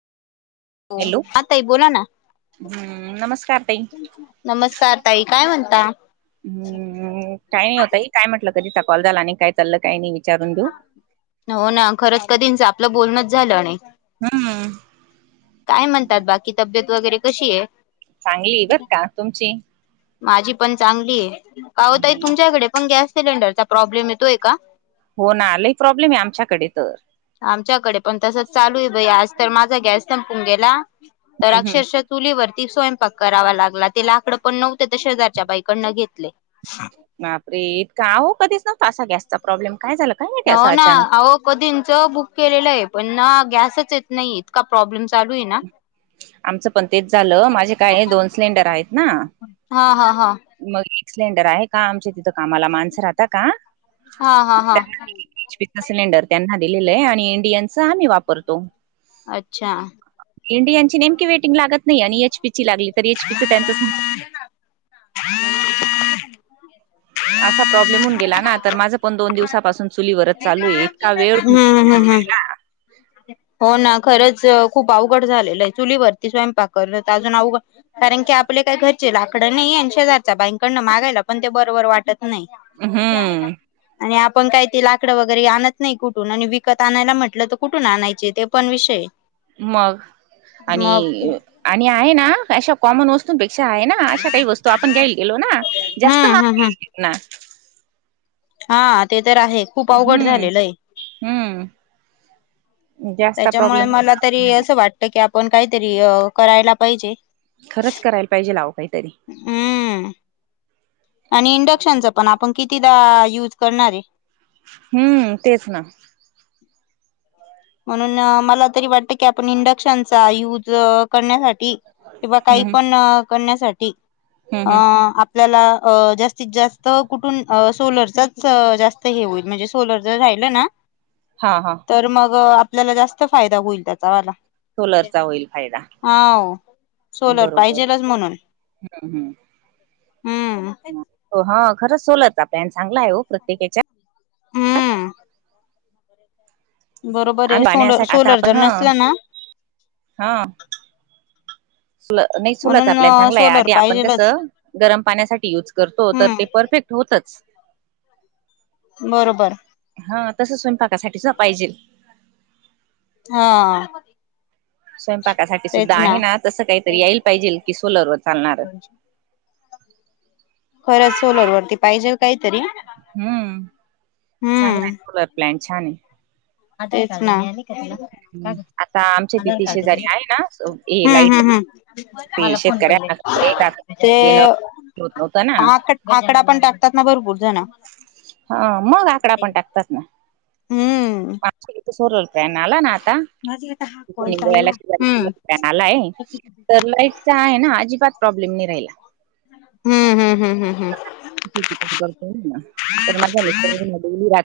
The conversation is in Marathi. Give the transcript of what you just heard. हा, हॅलो हो ताई बोला ना. हम्म नमस्कार ताई नमस्कार, ताई काय म्हणता? हं, काही नाही ओ ताई कधीचा कॉल झाला काय चाललंय काय नाही. विचारून घेऊ हो ना खरंच कधीच आपलं बोलणंच झालं नाही. हम्म काय म्हणतात बाकी? तब्येत वगैरे कशी आहे? चांगली आहे बरं का? तुमची? माझी पण चांगली आहे. अहो ताई तुमच्याकडे पण गॅस सिलेंडरचा प्रॉब्लेम येतोय का? हो ना लय प्रॉब्लेम आहे आमच्याकडे तर आमच्याकडे पण तसंच आहे बाई आज तर माझा गॅस संपून गेला तर हम्म हम्म अक्षरशः चुलीवरती स्वयंपाक करावा लागला ते लाकडं पण नव्हते ते शेजारच्या बाईकडून घेतले. बापरे! इतका? अहो कधीच नव्हता इतका गॅसचा प्रॉब्लेम काय झालं? काय माहिती असं हो ना अचानक अहो कधीच बुक केलेलं आहे पण गॅसच येत नाहीये. इतका प्रॉब्लेम चालू आहे ना. आमचं पण तेच झालं माझे काय दोन सिलेंडर आहेत ना. हा, हा, हा. मग एक सिलेंडर आहे का? आमच्या तिथं कामाला माणसं राहतात का हा हा हा त्यांना? एचपीचा सिलेंडर त्यांना दिलेला आहे आणि इंडेनचा आम्ही वापरतो. अच्छा. इंडियनची वेटिंग लागत नाही आणि एचपी लागली तर एचपीच त्यांच सं [unintelligible] असा प्रॉब्लेम होऊन गेला ना तर माझं पण दोन दिवसापासून चुलीवर चालू आहे. इतका वेळ हं हं हं हो नां खरंच खूंप अवघडं झालेलं आहे चुलींवरती स्वयंपाक खरंच अजूंन अवघं कारणं की आपले कायं घरंचे लाग तिकडं नाहीं ऐंशी हजारच्यां बाईन कडनं मागांयला पणं ते बरोबर वाटतं नाहीं तुझे आले कां हम्म आणि आपणं कायं ते लाकडं वगैरें आणतं नाहीं कुठूंन आणि विकतं आणांयला म्हटलं तरं कुठूंन आणायचं चे पणं विषय आहे मंग आणि आणि आहे नां अशा कॉमन वस्तूंपेक्षा आहे नां हां अशा कांहीं वस्तूं आपणं घ्यायला गेलो नां हम्म जास्तं हम्म महांग नां हां ते तरं आहेतं हं हं त्यांच्यामुळे मलां तरी असं वाटतं की आपणं कांहींतरी अं करायला पाहिजे खरंच करायला पाहिजे अहो कांहींतरी हं आणि इंडक्शनचं पणं आपणं कितीदां युंज करणारं आहे हम्मं तेचं नां म्हणूंन मलां तरी वाटतं की आपणं इंडक्शनचां यूंज करण्यांसाठी किंवा कांहीं हम्म पणं करण्यांसाठी हम्म हम्म अं आपल्यांला अं जास्तं जास्तं कुठूंन अं सोलरचांच जास्तं हे होईल म्हणजे सोलर जरं राहिलं नां हां हां तरं मंग आपल्यांला जास्तं फायदां होईल त्यांचावांला सोलरचां होईल फायदां हांव सोलर पाहिजेलचं म्हणूंन हम्म हम्म हं हो हां खरंच सोलारचां प्लॅन चांगला आहे हो प्रत्येक हेच्यांत हं बरोबर आहे आम्हीं सोलर पाण्यांसाठी आंता सोलर जर आपणं हं नसला ना हं सोलर नाहीं सोलर आपल्यांला म्हणून चांगलंय सोलर आंधी आपणं पाहिजेलच कसं गरमं पाण्यांसाठी युंज करतो ते हम्म परफेक्टं होतंच बरोबर हां तसं स्वयंपाकांसाठीचां पाहिजेल हां स्वयंपाकांसाठी सुद्धां आहे ना नां तसं कांहींतरी यायंला पाहिजेल की सोलर वरं चालणारं [unintelligible] खरंच सोलर वरती पाहिजेल कांहींतरी हम्मं चांगल आहे सोलर प्लॅन छांन आहे आंता आमच्यां तिथे शेजारी आहे नां ये हम्म लाईट हम्म हम्म ते शेतकऱ्यांना लांख देणं होतं नव्हतं नां आकडां पणं टाकतांत नां भरंपूर जणं हां मंग आकडां पणं टाकतांत हम्म नां सोलर प्लॅन आलांय नां आंता त्यांनी हम्म घ्यायंला आलांय तरं लाईटंचा आहे नां अजिबांत प्रॉब्लेम नाहीं राहिलं हं हं हं हं [unintelligible] [unintelligible]